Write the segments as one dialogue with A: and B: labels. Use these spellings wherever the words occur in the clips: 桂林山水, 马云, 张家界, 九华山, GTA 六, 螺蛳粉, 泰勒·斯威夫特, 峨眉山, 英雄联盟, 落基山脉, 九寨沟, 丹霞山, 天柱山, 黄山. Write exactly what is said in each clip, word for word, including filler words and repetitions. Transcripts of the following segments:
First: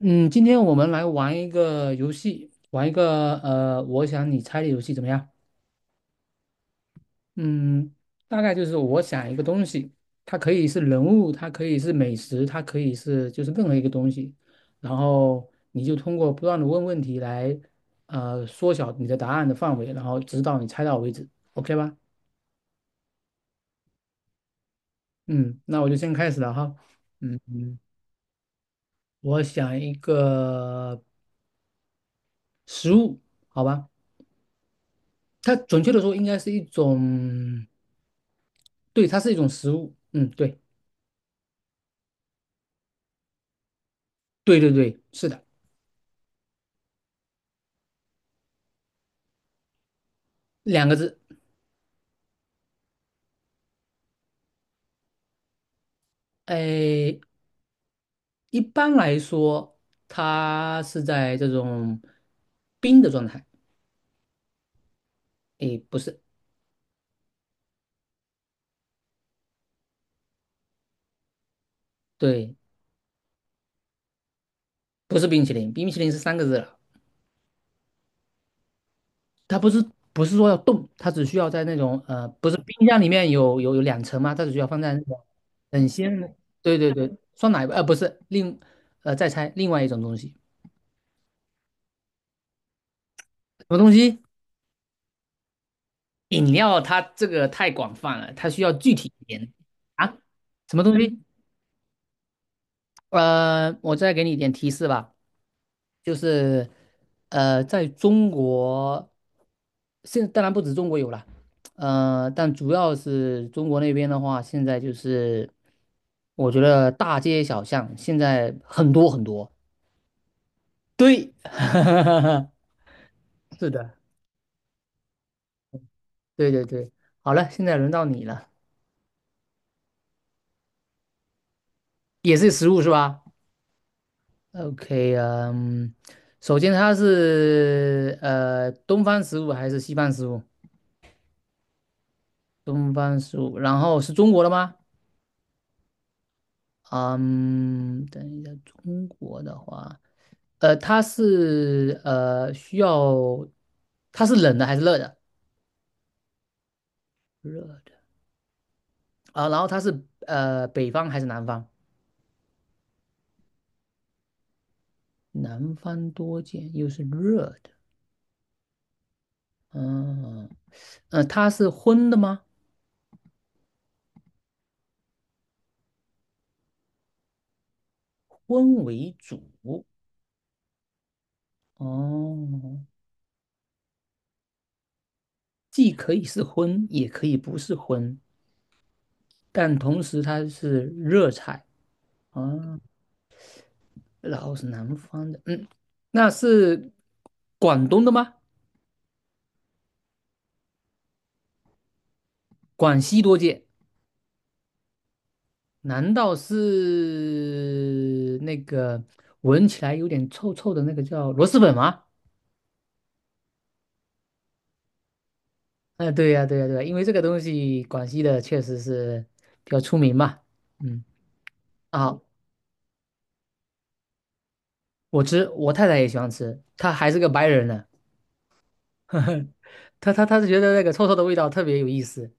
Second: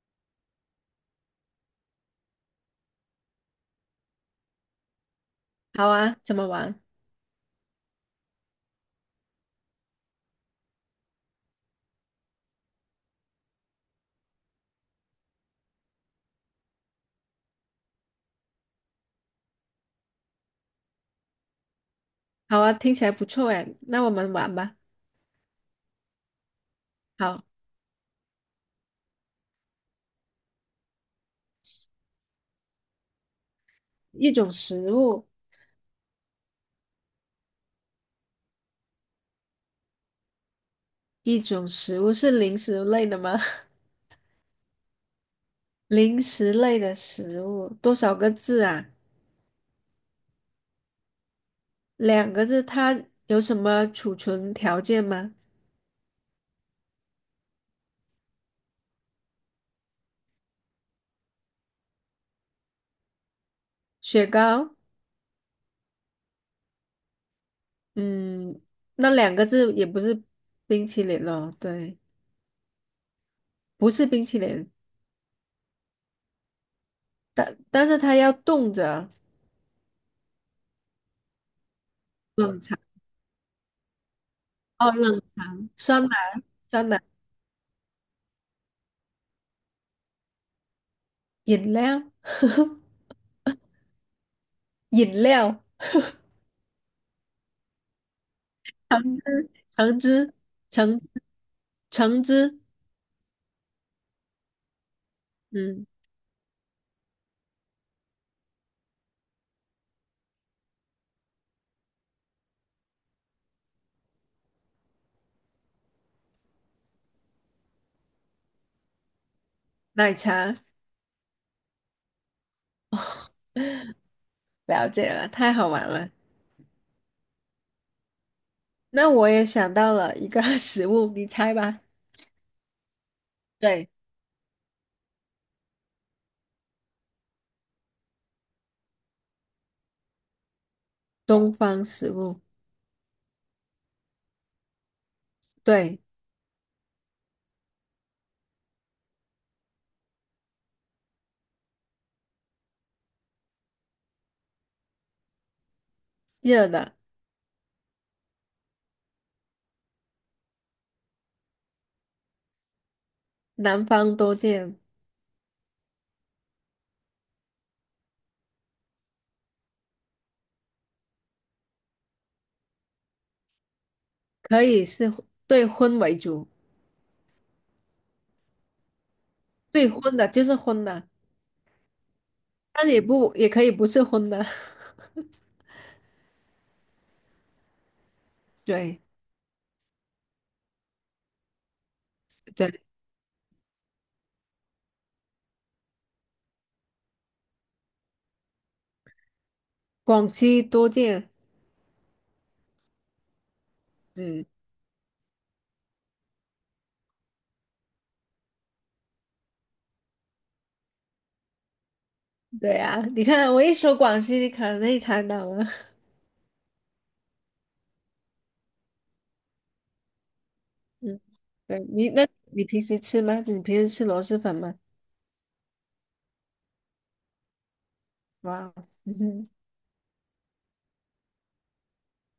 A: 嗯，今天我们来玩一个游戏，玩一个呃，我想你猜的游戏怎么样？
B: 好啊，怎么玩？
A: 嗯，大概就是我想一个东西，它可以是人物，它可以是美食，它可以是就是任何一个东西，然后你就通过不断的问问题来呃缩小你的答案的范围，然后直到你猜到为止，OK 吧？
B: 好啊，听起来不错哎，那我们玩吧。
A: 嗯，那我就先开始了哈。嗯
B: 好，
A: 嗯我想一个食物，好吧？
B: 一种食物。
A: 它准确的说应该是一种。对，它是一种食物。嗯，对，
B: 一种食物是零食类的吗？
A: 对对对，是的，
B: 零食类的食物，多少个字啊？
A: 两个字。
B: 两个字。它有什么储存条件吗？
A: 哎，一般来说，它是在这种冰的状态。
B: 雪糕。
A: 哎，不是，
B: 嗯，那两个字也不是冰淇淋咯？对，
A: 对，
B: 不是冰淇淋。
A: 不是冰淇淋，冰淇淋是三个字了。
B: 但但是它要冻着。
A: 它不是不是说要冻，它只需要在那种呃，不是
B: 冷藏？
A: 冰箱里面有有有两层嘛，它只需要放
B: 哦，
A: 在那
B: 冷
A: 种
B: 藏。
A: 很
B: 酸奶？
A: 鲜的，对
B: 酸
A: 对
B: 奶？
A: 对，酸奶吧，呃，不是，另呃再猜另外一种东西，
B: 饮料？
A: 什么东西？
B: 饮料。
A: 饮料它这个太广泛了，它需要具
B: 橙
A: 体一
B: 汁、
A: 点
B: 橙
A: 啊。
B: 汁、
A: 什么东
B: 橙汁、
A: 西？
B: 橙汁。
A: 呃，我再给你一点提示吧，
B: 嗯，
A: 就是呃，在中国，现在当然不止中国有了，呃，但主要是中国那边的话，现在就是我觉得大街小巷现在很多很多。
B: 奶茶？
A: 对，是的，
B: 了解了，太好玩了。
A: 对对对。好了，现在轮到你了，
B: 那我也想到了一个 食物，你猜吧。
A: 也是食物是吧？
B: 对，
A: OK 啊嗯，首先它是呃东方食物还是西方食物？
B: 东方食物。
A: 东方食物，然后是中国的吗？
B: 对，
A: 嗯，等一下，中国的话，呃，它是呃需要，它是冷的还是热的？
B: 热的。
A: 热的啊，然后它是呃北方还是南方？
B: 南方多见。
A: 南方多见，又是热的，嗯，呃，它是荤的吗？
B: 可以是荤，对，荤为主。
A: 荤为主，
B: 对，荤的就是荤的，
A: 哦。
B: 但也不，也可以不是荤的。
A: 既可以是荤，也可以不是荤，
B: 对
A: 但同时它是热菜啊，
B: 对，
A: 然后是南方的，嗯，那是广东的吗？
B: 广西多见。
A: 广西多见，
B: 嗯，
A: 难道是那个闻起来有点臭臭的那个叫螺蛳粉吗？
B: 对啊，你看我一说广西，你可能也猜到了。
A: 哎，对呀，对呀，对呀，因为这个东西广西的确实是比较出名嘛，嗯，
B: 嗯，对你，
A: 啊，
B: 那你平时吃吗？你平时吃螺蛳粉吗？
A: 我吃，我太太也喜欢吃，她还是个白人呢。
B: 哇。嗯哼。
A: 他他他是觉得那个臭臭的味道特别有意思，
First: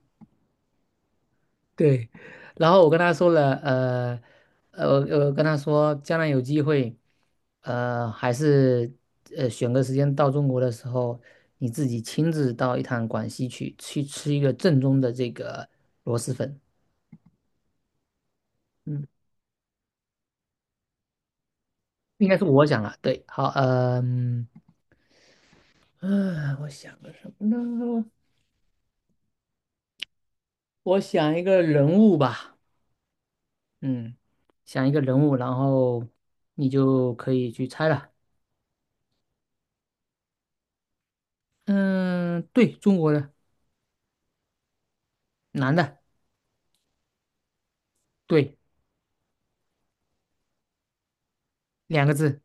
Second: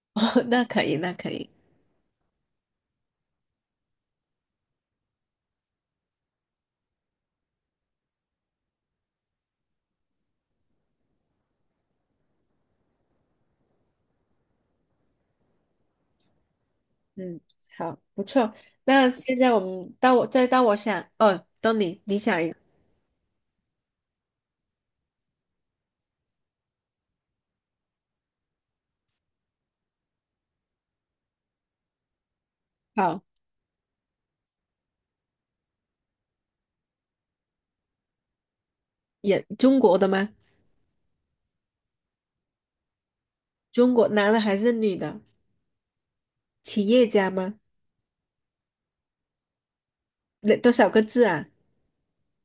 B: 哦，那可以，那可以。
A: 对。然后我跟他说了，呃，呃，呃，跟他说将来有机会，呃，还是呃选个时间到中国的时候，你自己亲自到一趟广西去，去吃一个正宗的这个螺蛳粉。
B: 嗯，好，不错。
A: 嗯，
B: 那现在我们到我，再到我想，哦，到你，你
A: 应该
B: 想
A: 是
B: 一个。
A: 我讲了，对，好，嗯、嗯啊我想个什么呢？我想一个人物吧，
B: 好，
A: 嗯，想一个人物，然后你就可以去猜了。
B: 也中国的吗？
A: 嗯，对，中国的
B: 中国男的还是女的？
A: 男的，
B: 企业家吗？
A: 对，
B: 那多少个字啊？
A: 两个字。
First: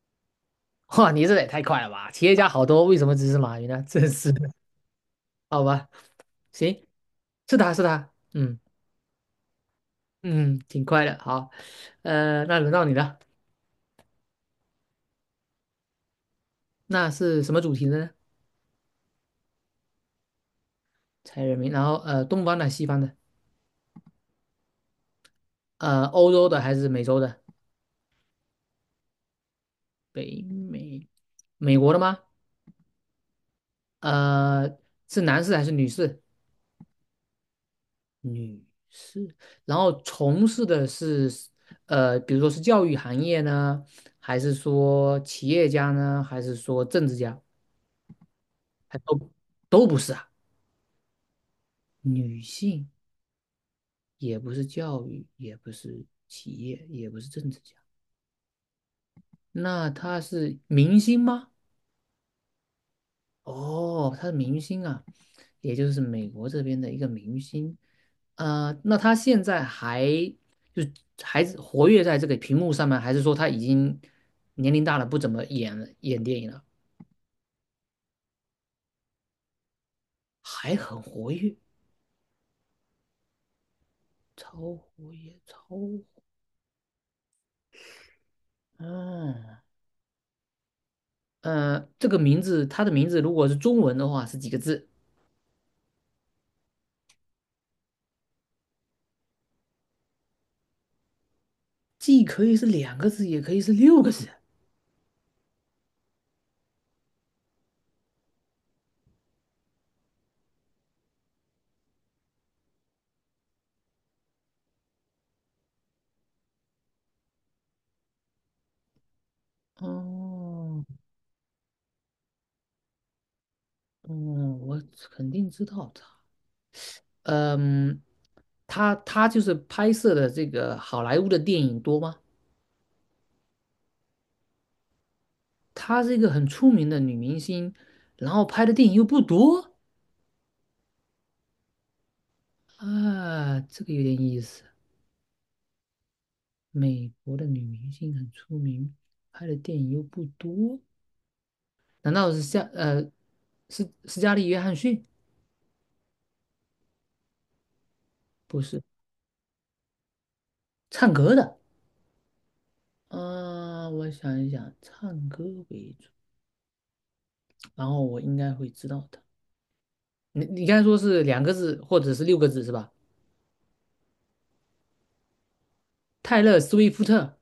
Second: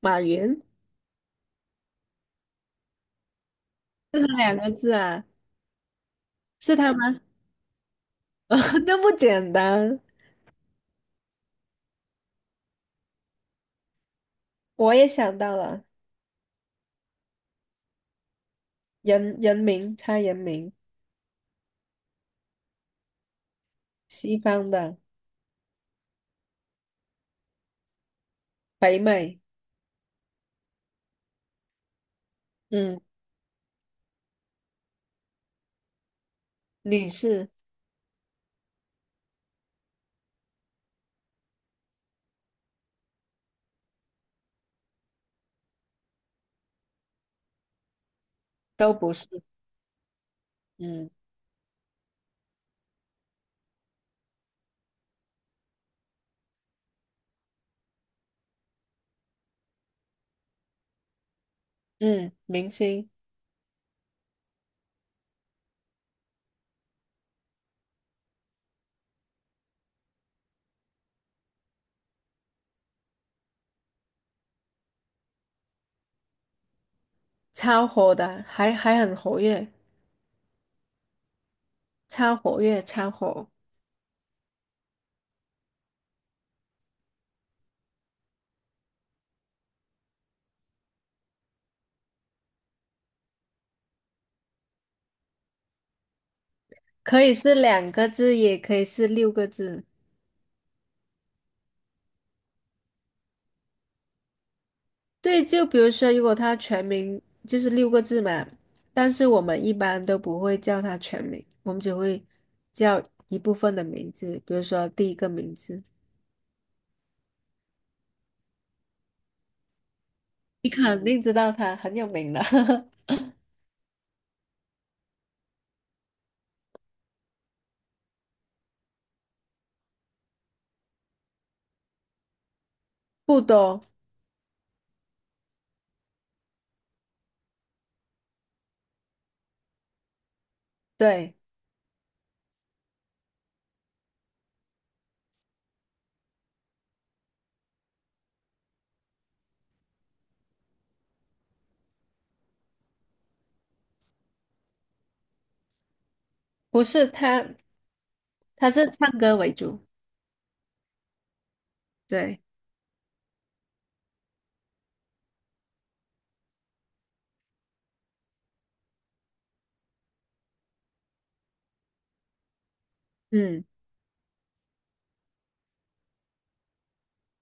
B: 马云。
A: 哇，你这也太快了吧！企业家好多，为什么只是马云呢？真
B: 是他
A: 是的，
B: 两个字啊？
A: 好吧，
B: 是
A: 行，
B: 他吗？
A: 是他是他，
B: 哦，
A: 嗯
B: 那不简单。
A: 嗯，挺快的。好，呃，那轮到你了，
B: 我也想到了。
A: 那是什么主题的呢？
B: 人人名猜人名。
A: 猜人名，然后呃，东方的、西方的，
B: 西方的。
A: 呃，欧洲的还是美洲的？
B: 北美。
A: 北美，美国的吗？
B: 嗯。
A: 呃，是男士还是女士？
B: 女士。
A: 女士，然后从事的是，呃，比如说是教育行业呢，还是说企业家呢，还是说政治家，
B: 都
A: 还
B: 不
A: 都
B: 是。
A: 都不是啊。
B: 嗯
A: 女性也不是教育，也不是企业，也不是政治家，那她是明星吗？
B: 嗯，明星。
A: 哦，他是明星啊，也就是美国这边的一个明星。呃，那他现在还就还活跃在这个屏幕上面，还是说他已经年龄大了，不怎么演了演电影了，
B: 超火的，还还很活跃。
A: 还很活跃，
B: 超活跃，超火。
A: 超活跃，超活嗯，呃，这个名字，他的名字如果是中文的话是几个字？
B: 可以是两个字，也可以是六个字。
A: 既可以是两个字，也可以是六个字。
B: 对，就比如说，如果他全名就是六个字嘛，但是我们一般都不会叫他全名，我们只会叫一部分的名字，比如说第一个名字，你
A: 哦，
B: 肯定知道他很有名的。
A: 嗯，我肯定知道，他。嗯，她她就是拍摄的这个好莱坞的电影多吗？
B: 不多。
A: 她是一个很出名的女明星，然后拍的电影又不多
B: 对，
A: 啊，这个有点意思。美国的女明星很出名，拍的电影又不多，难道是夏呃是斯嘉丽·约翰逊？
B: 不是他。
A: 不
B: 他
A: 是，
B: 是唱歌为主。
A: 唱歌的。
B: 对。
A: 啊，我想一想，唱歌为主，然后我应该会知道的。你你刚才说是两个字或者是六个字是吧？
B: 嗯。
A: 泰勒·斯威夫特。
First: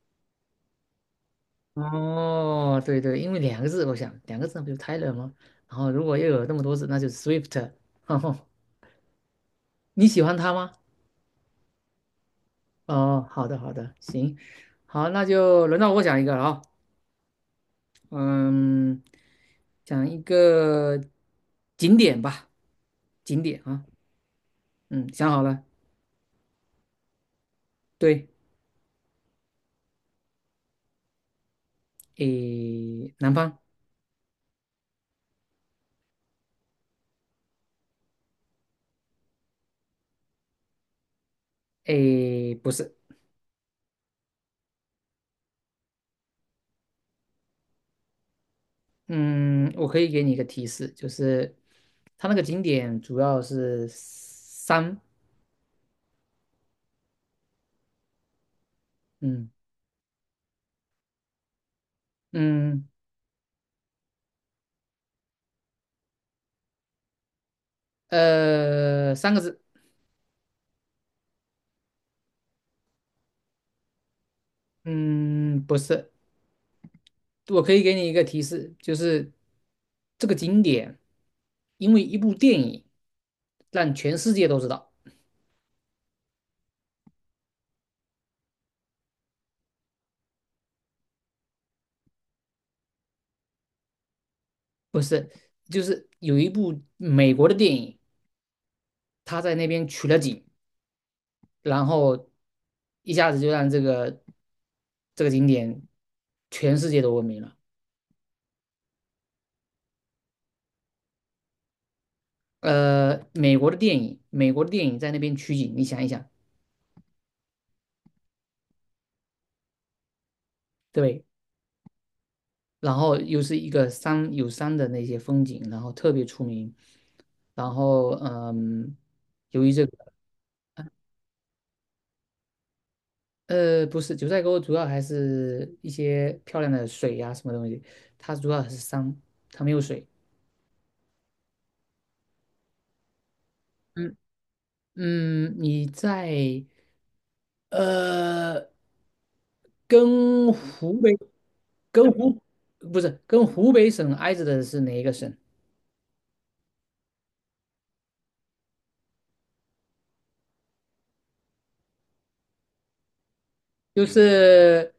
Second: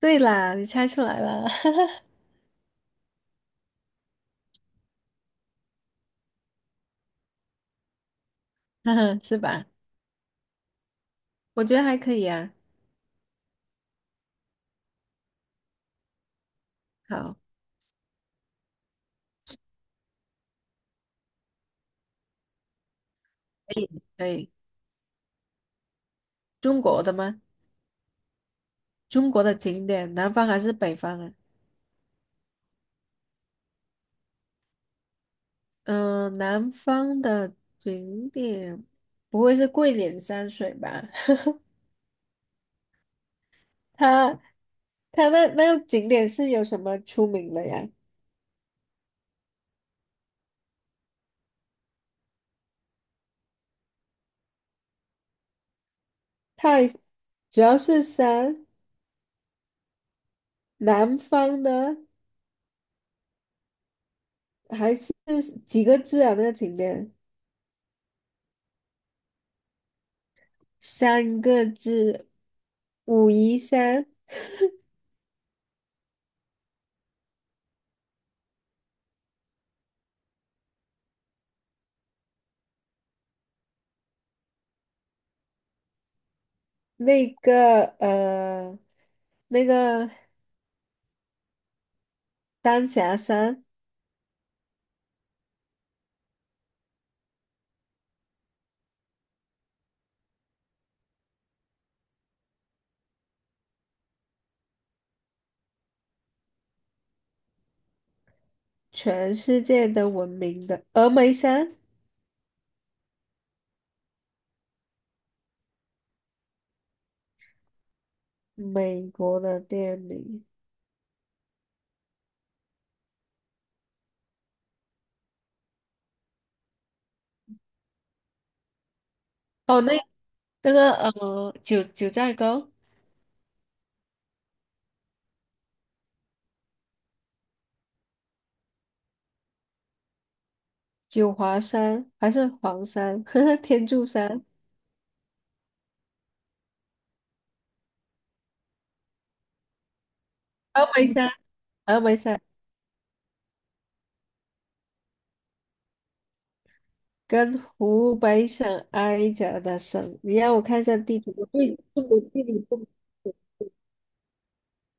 B: 对啦，你猜出来了。
A: 哦，对对，因为两个字，我想两个字那不就 Tyler 吗？然后如果又有那么多字，那就是 Swift。哈，
B: 是吧？
A: 你喜欢他吗？
B: 我觉得还可以啊。
A: 哦，好的好的，行，好，那就轮到我讲一个了啊、
B: 好，
A: 嗯，讲一个景点吧，景点
B: 可
A: 啊，
B: 以可以。
A: 嗯，想好了，
B: 中国的吗？
A: 对，
B: 中国的景点，南方还是北方啊？
A: 诶，南方，
B: 嗯，南方的景点，不会是桂林山水吧？
A: 诶，不是，
B: 它它那那个景点是有什么出名的呀？
A: 嗯，我可以给你一个提示，就是它那个景点主要是山，
B: 太主要是山。
A: 嗯。
B: 南方的。
A: 嗯，
B: 还是几个字啊？那个景点
A: 呃，三个字，
B: 三个字，武夷山。
A: 嗯，不是，我可以给你一个提示，就是这个景点，因为一部电影让全世界都知道，
B: 那个呃，那个丹霞山。
A: 不是，就是有一部美国的电影，他在那边取了景，然后一下子就让这个这个景点全世界都闻名了。
B: 全世界都闻名的峨眉山。
A: 呃，美国的电影，美国的电影在那边取景，你想一想，
B: 美国的店名。
A: 对。然后又是一个山有山的那些风景，然后特别出名。然后嗯，由于
B: 哦，
A: 这
B: 那
A: 个
B: 那个呃，九九寨沟、
A: 呃不是九寨沟，主要还是一些漂亮的水呀、什么东西，它主要还是山，它没有水。
B: 九华山还是黄山、天柱
A: 嗯
B: 山、
A: 嗯，你在呃跟
B: 峨
A: 湖
B: 眉
A: 北
B: 山、峨
A: 跟
B: 眉
A: 湖
B: 山
A: 不是跟湖北省挨着的是哪一个省？
B: 跟湖北省挨着的省。你让我看一下地图，我对中国地理不。
A: 就是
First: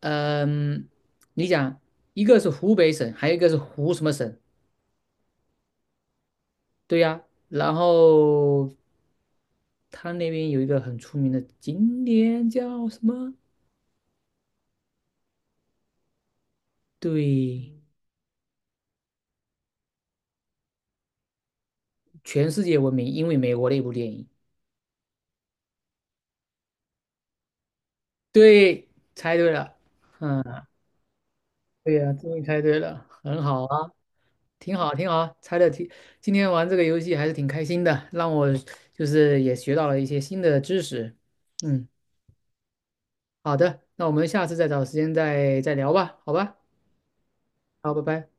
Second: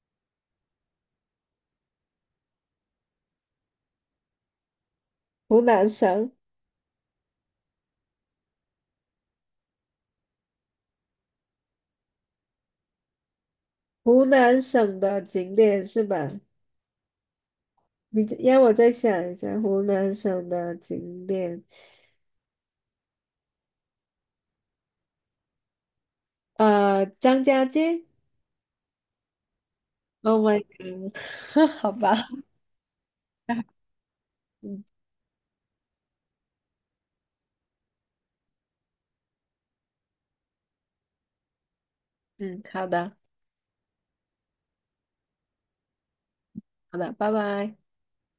A: 呃嗯，你讲一个是湖北省，还有一个是湖什么省？
B: 湖南省？
A: 对呀，然后他那边有一个很出名的景点叫什么？
B: 湖南省的景点是吧？
A: 对，
B: 你让我再想一下湖南省的景点。
A: 全世界闻名，因为美国的一部电影。
B: 呃，张家界。
A: 对，猜对了。
B: Oh my god！好
A: 对呀，
B: 吧，
A: 终于猜对了，很好 啊，挺
B: 嗯
A: 好，挺好啊，猜的挺。今天玩这个游戏还是挺开心的，让我就是也学到了一些新的知识。嗯，
B: 嗯，好的
A: 好的，那我们下次再找时间再再聊吧，好吧？
B: 好的，拜拜。
A: 好，拜拜。